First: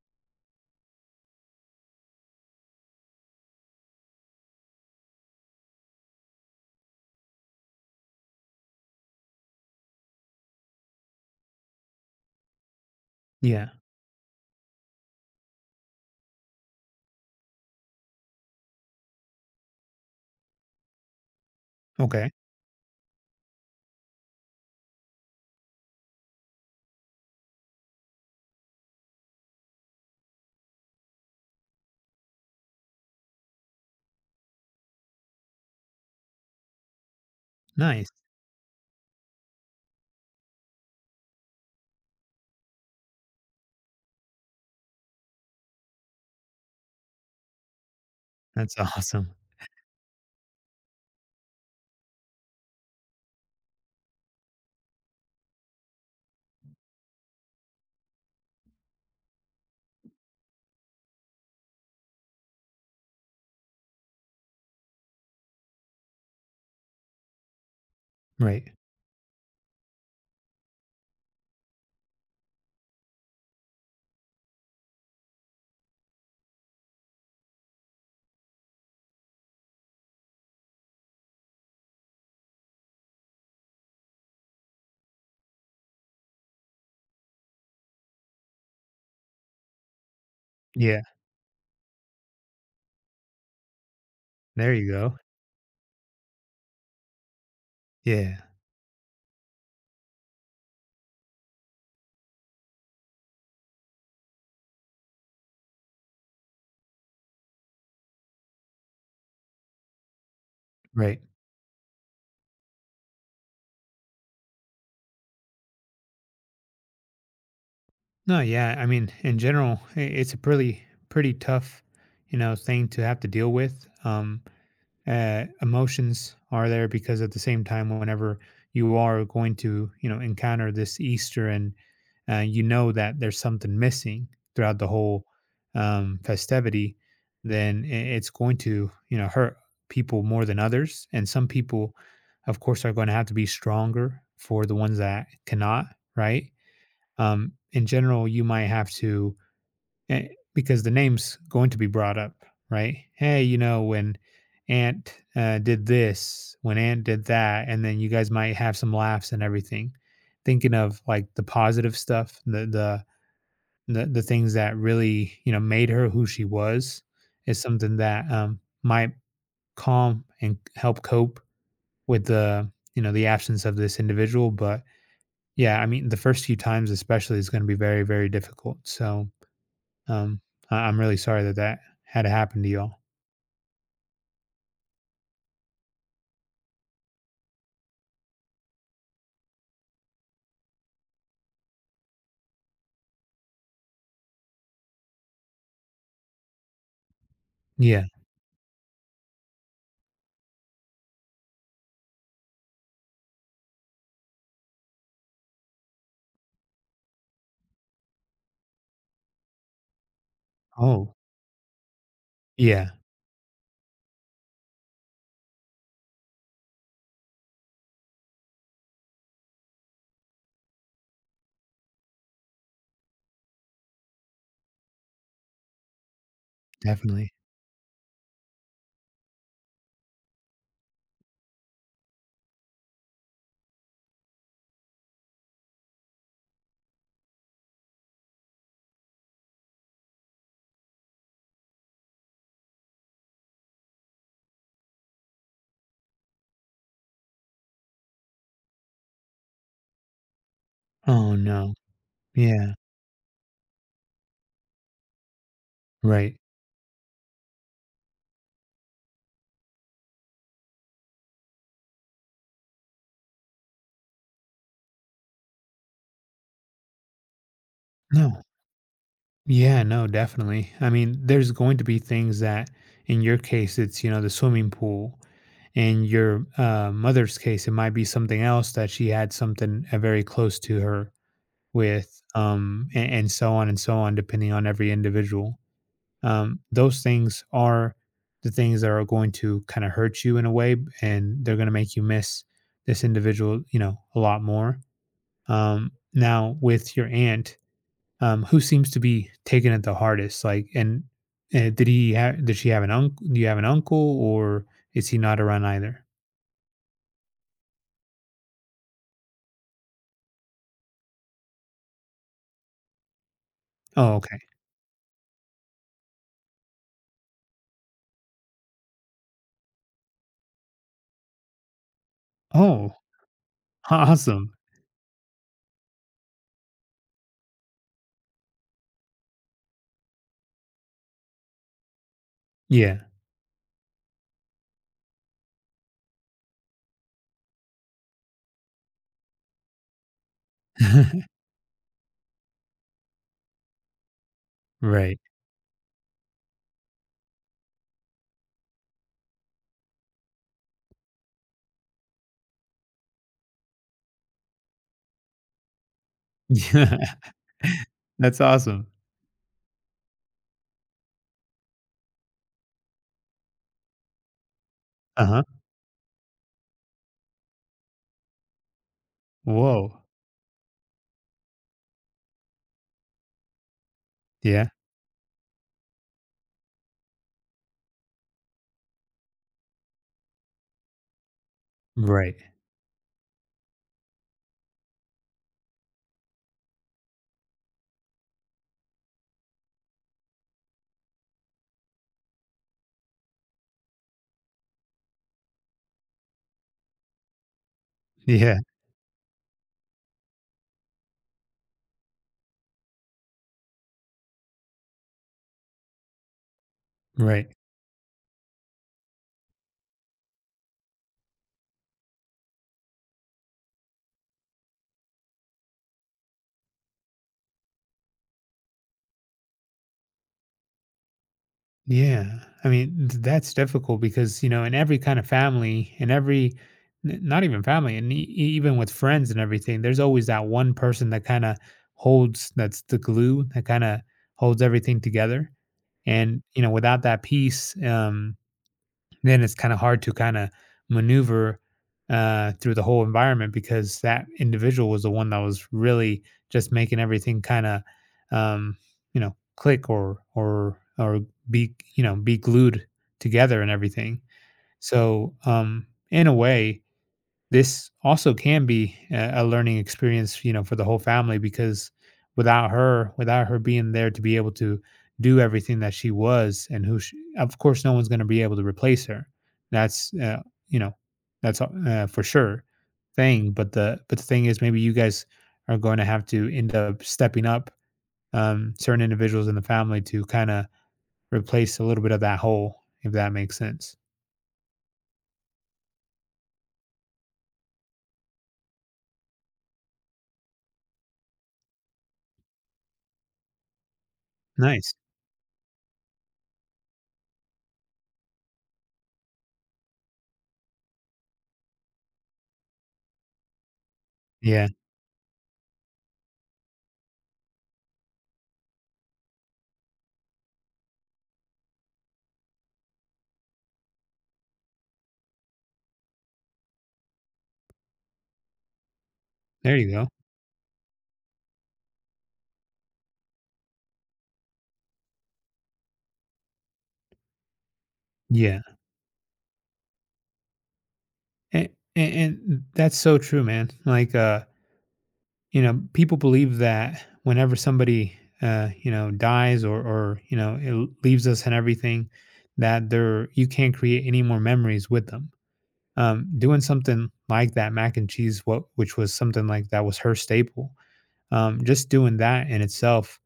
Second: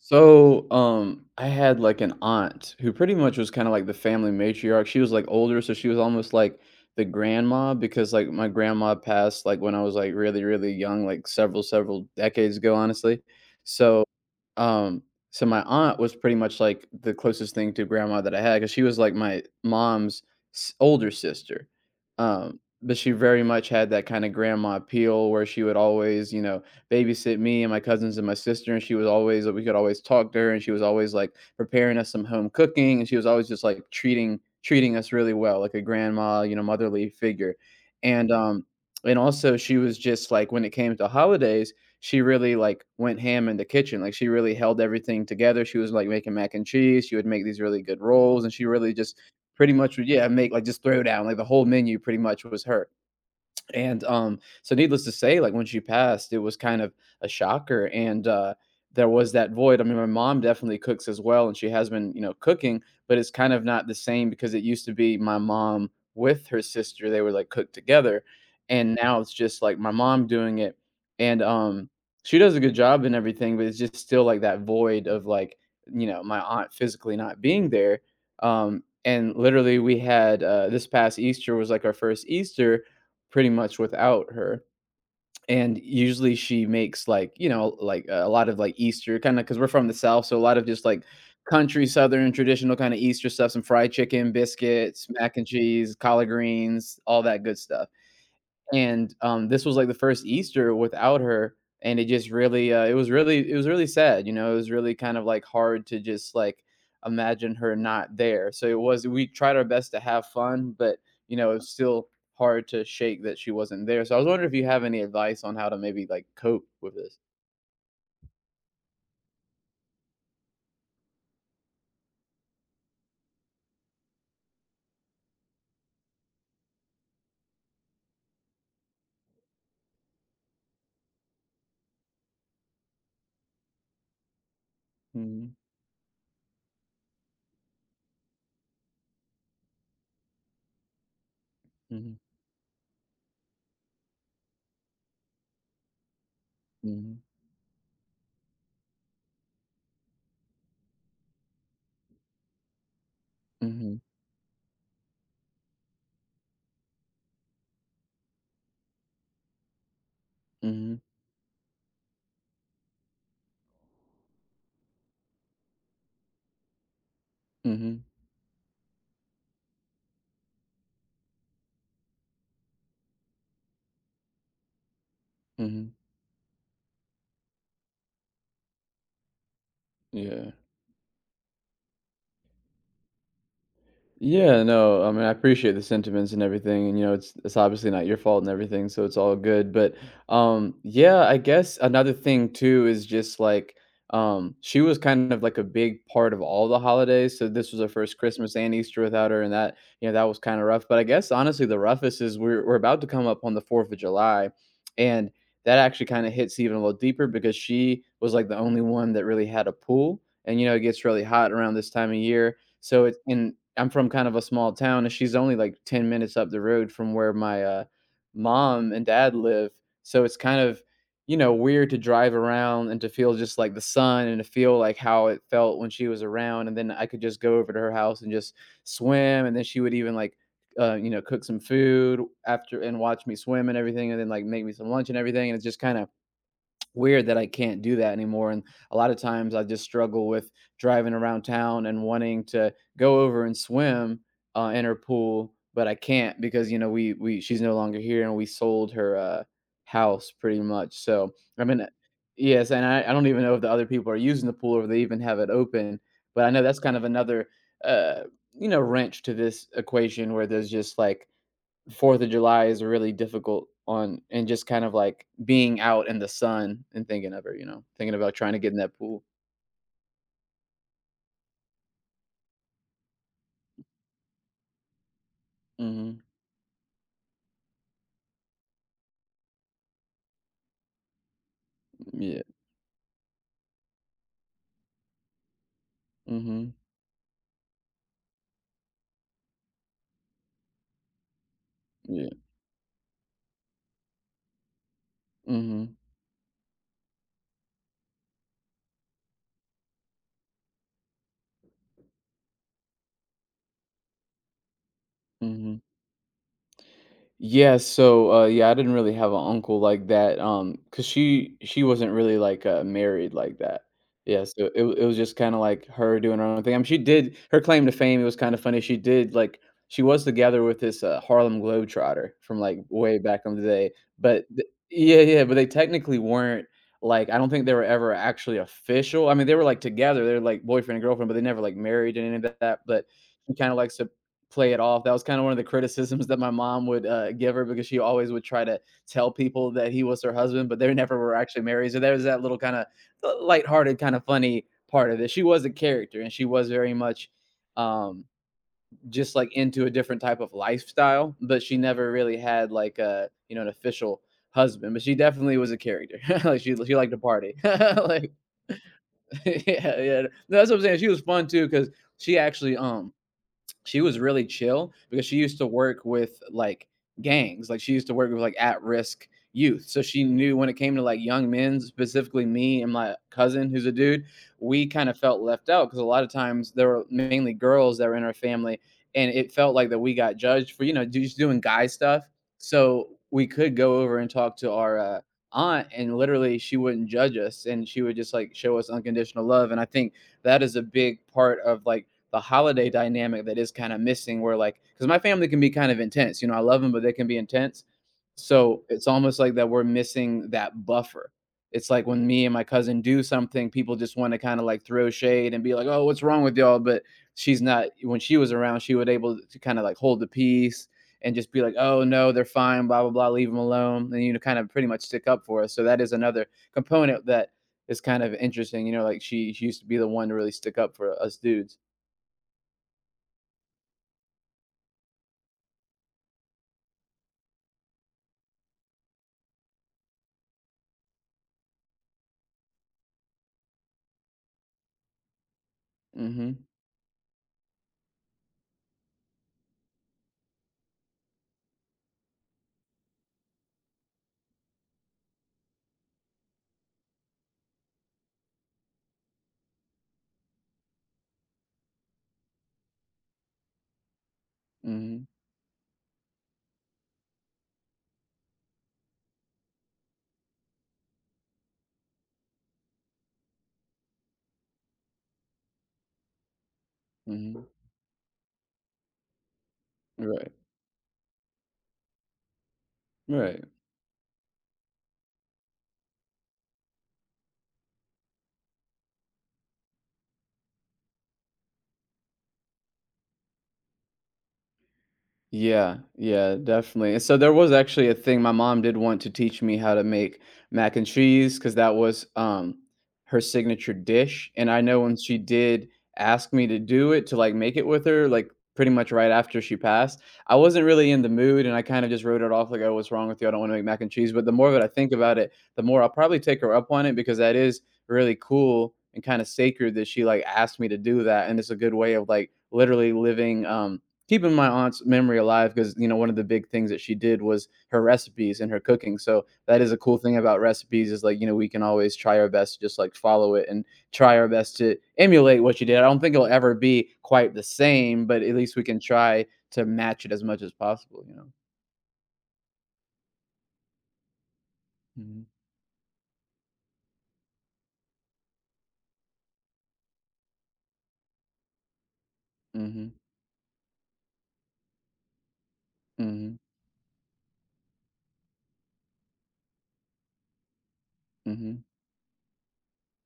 So, I had like an aunt who pretty much was kind of like the family matriarch. She was like older, so she was almost like the grandma because like my grandma passed like when I was like really, really young, like several, several decades ago, honestly. Yeah. So um, so my aunt was pretty much like the closest thing to grandma that I had because she was like my mom's older sister. Okay. But she very much had that kind of grandma appeal where she would always, babysit me and my cousins and my sister. And we could always talk to her and she was always like preparing us some home cooking. And she was always just like treating us really well, like a grandma, motherly figure. Nice. And, um, and also she was just like, when it came to holidays, she really like went ham in the kitchen. Like she really held everything together. She was like making mac and cheese. She would make these really good rolls, and she That's really just awesome. pretty much would yeah make like just throw down like the whole menu pretty much was her. And so needless to say, like when she passed, it was kind of a shocker. And there was that void. I mean, my mom definitely cooks as well, and she has been cooking, but it's kind of not the same because it used to be my mom with her sister. They would like cook together. Right. And now it's just like my mom doing it. And she does a good job and everything, but it's just still like that void of like, my aunt physically not being there. And literally, we had this past Easter was like our first Easter pretty much without her, and usually she makes, like, you know, like, a lot of, like, Easter kind of because 'cause we're from the South, so a lot of just, Yeah. like, country Southern traditional kinda Easter stuff, some fried chicken, There you biscuits, go. mac and cheese, collard greens, all that good stuff Yeah. and this was like the first Easter without her, and it just really, it was really, it was really sad. You know, it was really kind of like hard to just like imagine her not there. So it was. We tried our best to have fun, but Right. you know, it's still hard to shake that she wasn't there. So I was wondering if you have any advice on how to maybe like cope with this. No, yeah, I mean, in general, I it's a pretty tough, you know, thing to have to deal with. Emotions are there because at the same time, whenever you are going to, you know, encounter this Easter and, you know that there's something missing throughout the whole, Mhm, festivity, then it's going to, you know, hurt people more than others, and some people mhm, of course are going to have to be stronger for the ones that cannot. Right. mhm, In general, you might have to, Eh, because the name's going to be brought up, right? Hey, you know, mhm, when Aunt did this, when Aunt did that, and then you guys might have some laughs and everything. Thinking mhm, of like the positive stuff, the things that really, you know, made her who she was, is something mhm, that, might calm and help cope with the, you know, the absence of this individual. But yeah, I mhm. mean, the first few times especially is going to be very, very difficult. So, um, Yeah. I'm really sorry that that had to happen to y'all. Yeah, no, I mean, I appreciate the sentiments and everything, and you know, it's obviously not your fault and everything, so it's all good. But yeah, I guess another thing too is just like she was kind of like a big part of all the holidays. So this was her Yeah. first Christmas and Easter without her, and that you know that was kind of rough. But I guess honestly, the roughest is we're about to come up on the Fourth of July, and that actually kind of hits even a little deeper because she was like the only one that really had a pool, and you know, it gets Oh, really hot around this time of year yeah, so it's and I'm from kind of a small town, and she's only like 10 minutes up the road from where my mom and dad live. So it's kind of, you know, weird to drive around and to feel just like the sun and to feel like how it felt when she was around. And then I could definitely. just go over to her house and just swim. And then she would even like, cook some food after and watch me swim and everything, and then like make me some lunch and everything. And it's just kind of weird that I can't do that anymore. And a lot of times I just struggle with driving around town and wanting to go over and swim in her pool, but I can't because you know we she's no longer here and we sold her house pretty much. So Oh, I no. mean, yes, Yeah, and I don't even know if the other people are using the pool or if they even have it open. right. But I know that's kind of another uh, wrench to this equation where there's just like Fourth of July is really difficult on and just kind of like being out in the sun and thinking of her, you know, thinking about No. trying to get in that pool. Yeah, no, definitely. I mean, there's going to be things that, in your case, it's, you know, the swimming pool. In Mhm. your, mother's case, it might be something else that she had something, very close to her with, Yeah. And so on, depending on every individual. Mhm. Those things are the things that are going to kind of hurt you in a way, and they're going to make you Yeah. miss this individual, you know, a lot more. Mhm. Now with your aunt, who seems to be taking it the hardest, like, and did she have an uncle, do you have an uncle, or is he not around Mhm. either? Yeah, so yeah, I didn't really have an uncle like that cuz she wasn't really like married like that. Oh, okay. Yeah, so it was just kind of like her doing her own thing. I mean, she did her claim to fame, it was kind of funny. She did like she was together with this Harlem Globetrotter from like Oh, way back in the day, but awesome. Yeah, yeah, but they technically weren't like I don't think they were ever actually official. I mean, they were like together, they were like boyfriend and girlfriend, but they never like married and any of that, Yeah. but she kind of like play it off. That was kind of one of the criticisms that my mom would give her because she always would try to tell people that he was her husband, but they never were actually married. So there was that little kind of lighthearted, kind of funny part Right. of it. She was a character and she was very much um, just like into a different type of lifestyle, but she never really had like a, you know, an official husband, but she definitely was a character. like she liked Yeah, to party. like that's awesome. yeah, yeah. No, that's what I'm saying. She was fun too because she actually she was really chill because she Uh-huh. used to work with like gangs like she used to work with like at risk youth so Whoa. she knew when it came to like young men specifically me and my cousin who's a dude Yeah. we kind of felt left out because a lot of times there were mainly girls that were in our family and it felt like that we got judged for you know just doing guy stuff Right. so we could go over and talk to our aunt and literally she wouldn't judge us and she would just like show us unconditional love and I think that is a big part of like the holiday dynamic that is kind of missing where like because my family can be kind of intense you know I love them but they can be intense Yeah. so it's almost like that we're missing that buffer it's like when me and my cousin do something people just want to kind of like throw shade and be like oh what's wrong with y'all but Right. she's not when she was around she would able to kind of like hold the peace and just be like oh no they're fine blah blah blah leave them alone and you know kind of pretty much stick up for us so that is another component that is kind of interesting you know like she used to be the one to really stick up for us dudes. Yeah. I mean, that's difficult because, you know, in every kind of family, in every, not even family, and even with friends and everything, there's always that one person that kind of holds, that's the glue that kind of holds everything together. And, you Mhm, know, without that piece, then it's kind of hard to kind of maneuver through the whole environment because that individual was the one that was really just making everything kind of, um, you know, click, or be, you know, be glued together and everything. mhm, So in a way, this also can be a learning experience, you know, for the whole family, because without her being there to be able to do everything that she was and who she, of mhm. course, no one's gonna be able to replace her. That's, Right, you know, that's, for sure thing, right. but the thing is maybe you guys are going to have to end up stepping up, certain individuals in the family to kinda replace a little bit of that hole, if that makes sense. Yeah, yeah, definitely. And so there was actually a thing my mom did want to teach me how to make mac and cheese because that was her signature dish. And I Nice. know when she did ask me to do it to like make it with her, like pretty much right after she passed, I wasn't really in the mood and I kind of just wrote it off like, oh, what's wrong with you? I don't want to make mac and cheese. But the Yeah. more that I think about it, the more I'll probably take her up on it because that is really cool and kind of sacred that she like asked me to do that. And it's a good way of like literally living keeping my aunt's memory alive because you know one of the big things that she did was her recipes and her cooking so There that you is a go. cool thing about recipes is like you know we can always try our best to just like follow it and try our best to emulate what she did I don't think it'll ever be quite the same but at Yeah. least we can try to match it as much as possible you know. And, and that's so true, man. Like, Mm-hmm, you know, people believe that whenever somebody, you know, dies or you know, it leaves us and everything, that mm-hmm, they're you can't create any more memories with them. Doing something like that mac and cheese, what which was something like that was her staple. Mm-hmm, Just doing that in itself,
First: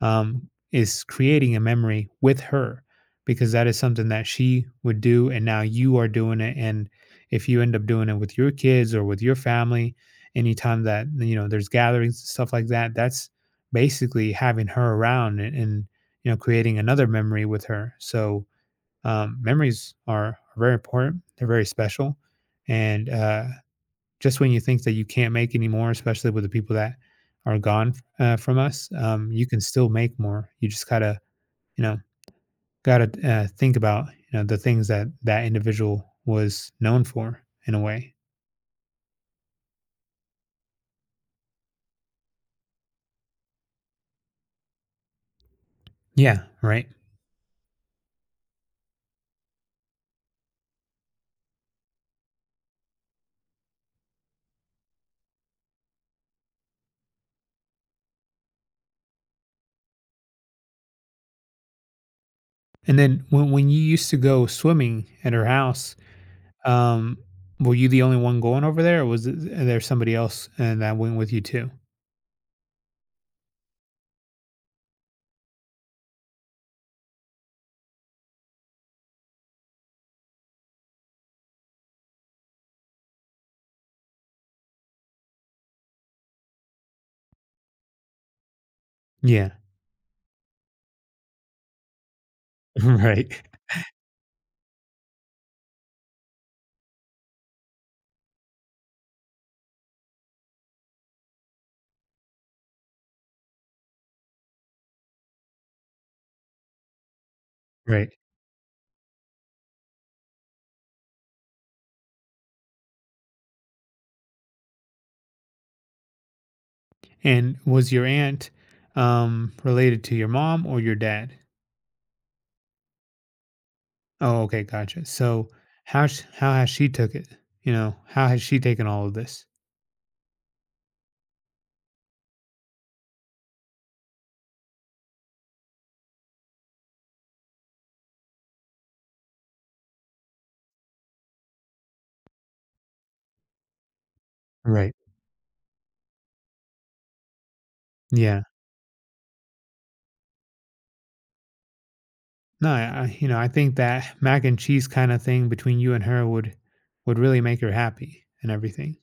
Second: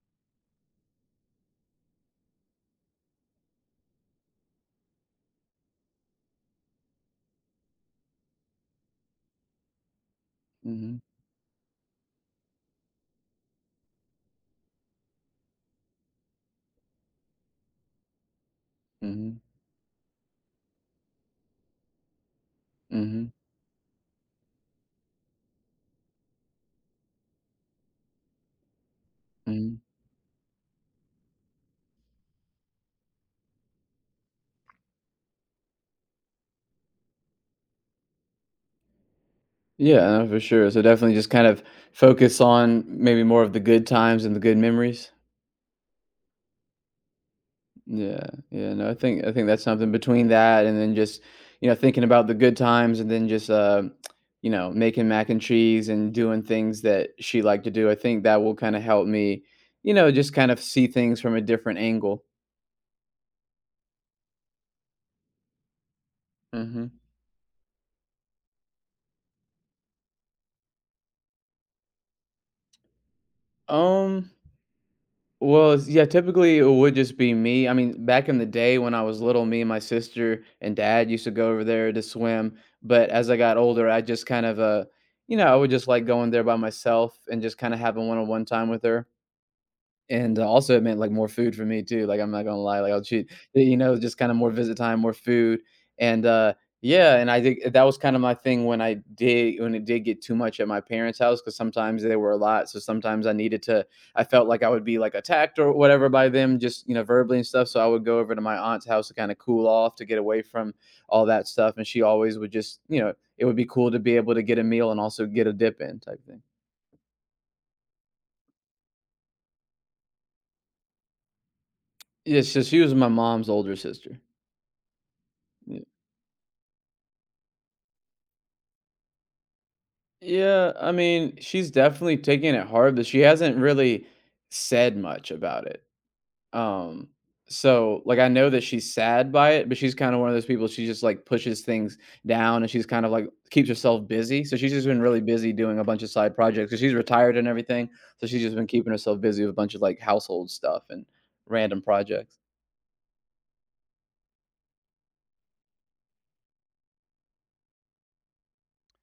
is creating a memory with her because that is something that she would do and now you are doing it, and if you end up doing it with your kids or with your family anytime mm-hmm, that, you know, there's gatherings and stuff like that, that's basically having her around, and you know, creating another memory with her. So mm-hmm, memories are very important, they're very special, and mm-hmm. Just when you think that you can't make any more, especially with the people that are gone from us, you can Hmm. still make more. You just gotta, you know, gotta think about, you know, the things that that individual was known for, in a way. Yeah, no, for sure so definitely just kind of focus on maybe more of the good times and the good memories. Yeah, right. Yeah, yeah, no, I think that's something between that and then just, you know, thinking about the good times and then just, making mac and cheese and doing things that she liked to do. I think that will kind of help me, you know, just kind of see things from a different angle. And then when you used to go swimming at her house, Hmm. um, were you the only one going over there, or was there somebody else and that went with you too? Um, well, yeah, typically it would just be me. I mean, back in the day when I was little, me and my sister and dad used to go over there to swim. But as I got older, I just kind of, I would just like going there by myself and just kind of having one on one time with her. Yeah, And, also, it meant, like, more food for me too, like, I'm not gonna lie, like, I'll cheat right, you know, just kinda more visit time, more food, and, yeah, and I think that was kinda my thing when I did when it did get too much at my parents' house because sometimes they were a lot, so sometimes I needed to I felt like I would be, like, attacked or whatever by them just, you know, verbally and stuff, so I would right. go over to my aunt's house to kinda cool off, to get away from all that stuff, and she always would just it would be cool to be able to get a meal and also get a dip in type thing. And was your aunt related to your mom or your dad? Yeah, so she was my mom's older sister. Oh, okay, gotcha. So how has she took it? You know, how has she taken all of this? Yeah, I mean, she's definitely taking it hard, but she hasn't really said much about it. Um, so like I know that she's sad by it, but she's kind of one of those people she just like pushes things down and she's kind of like keeps herself busy. So she's just Right. been really busy doing a bunch of side projects because she's retired and everything. So she's Yeah. just been keeping herself busy with a bunch of like household stuff and random projects. No, I you know, I think that mac and cheese kind of thing between you and her would really make her happy and everything.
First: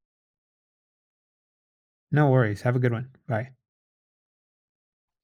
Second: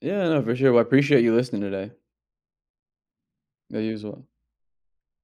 Yeah, no, for sure. Well, I appreciate you listening today. No worries. Have a good one. Bye. Yeah, you as well.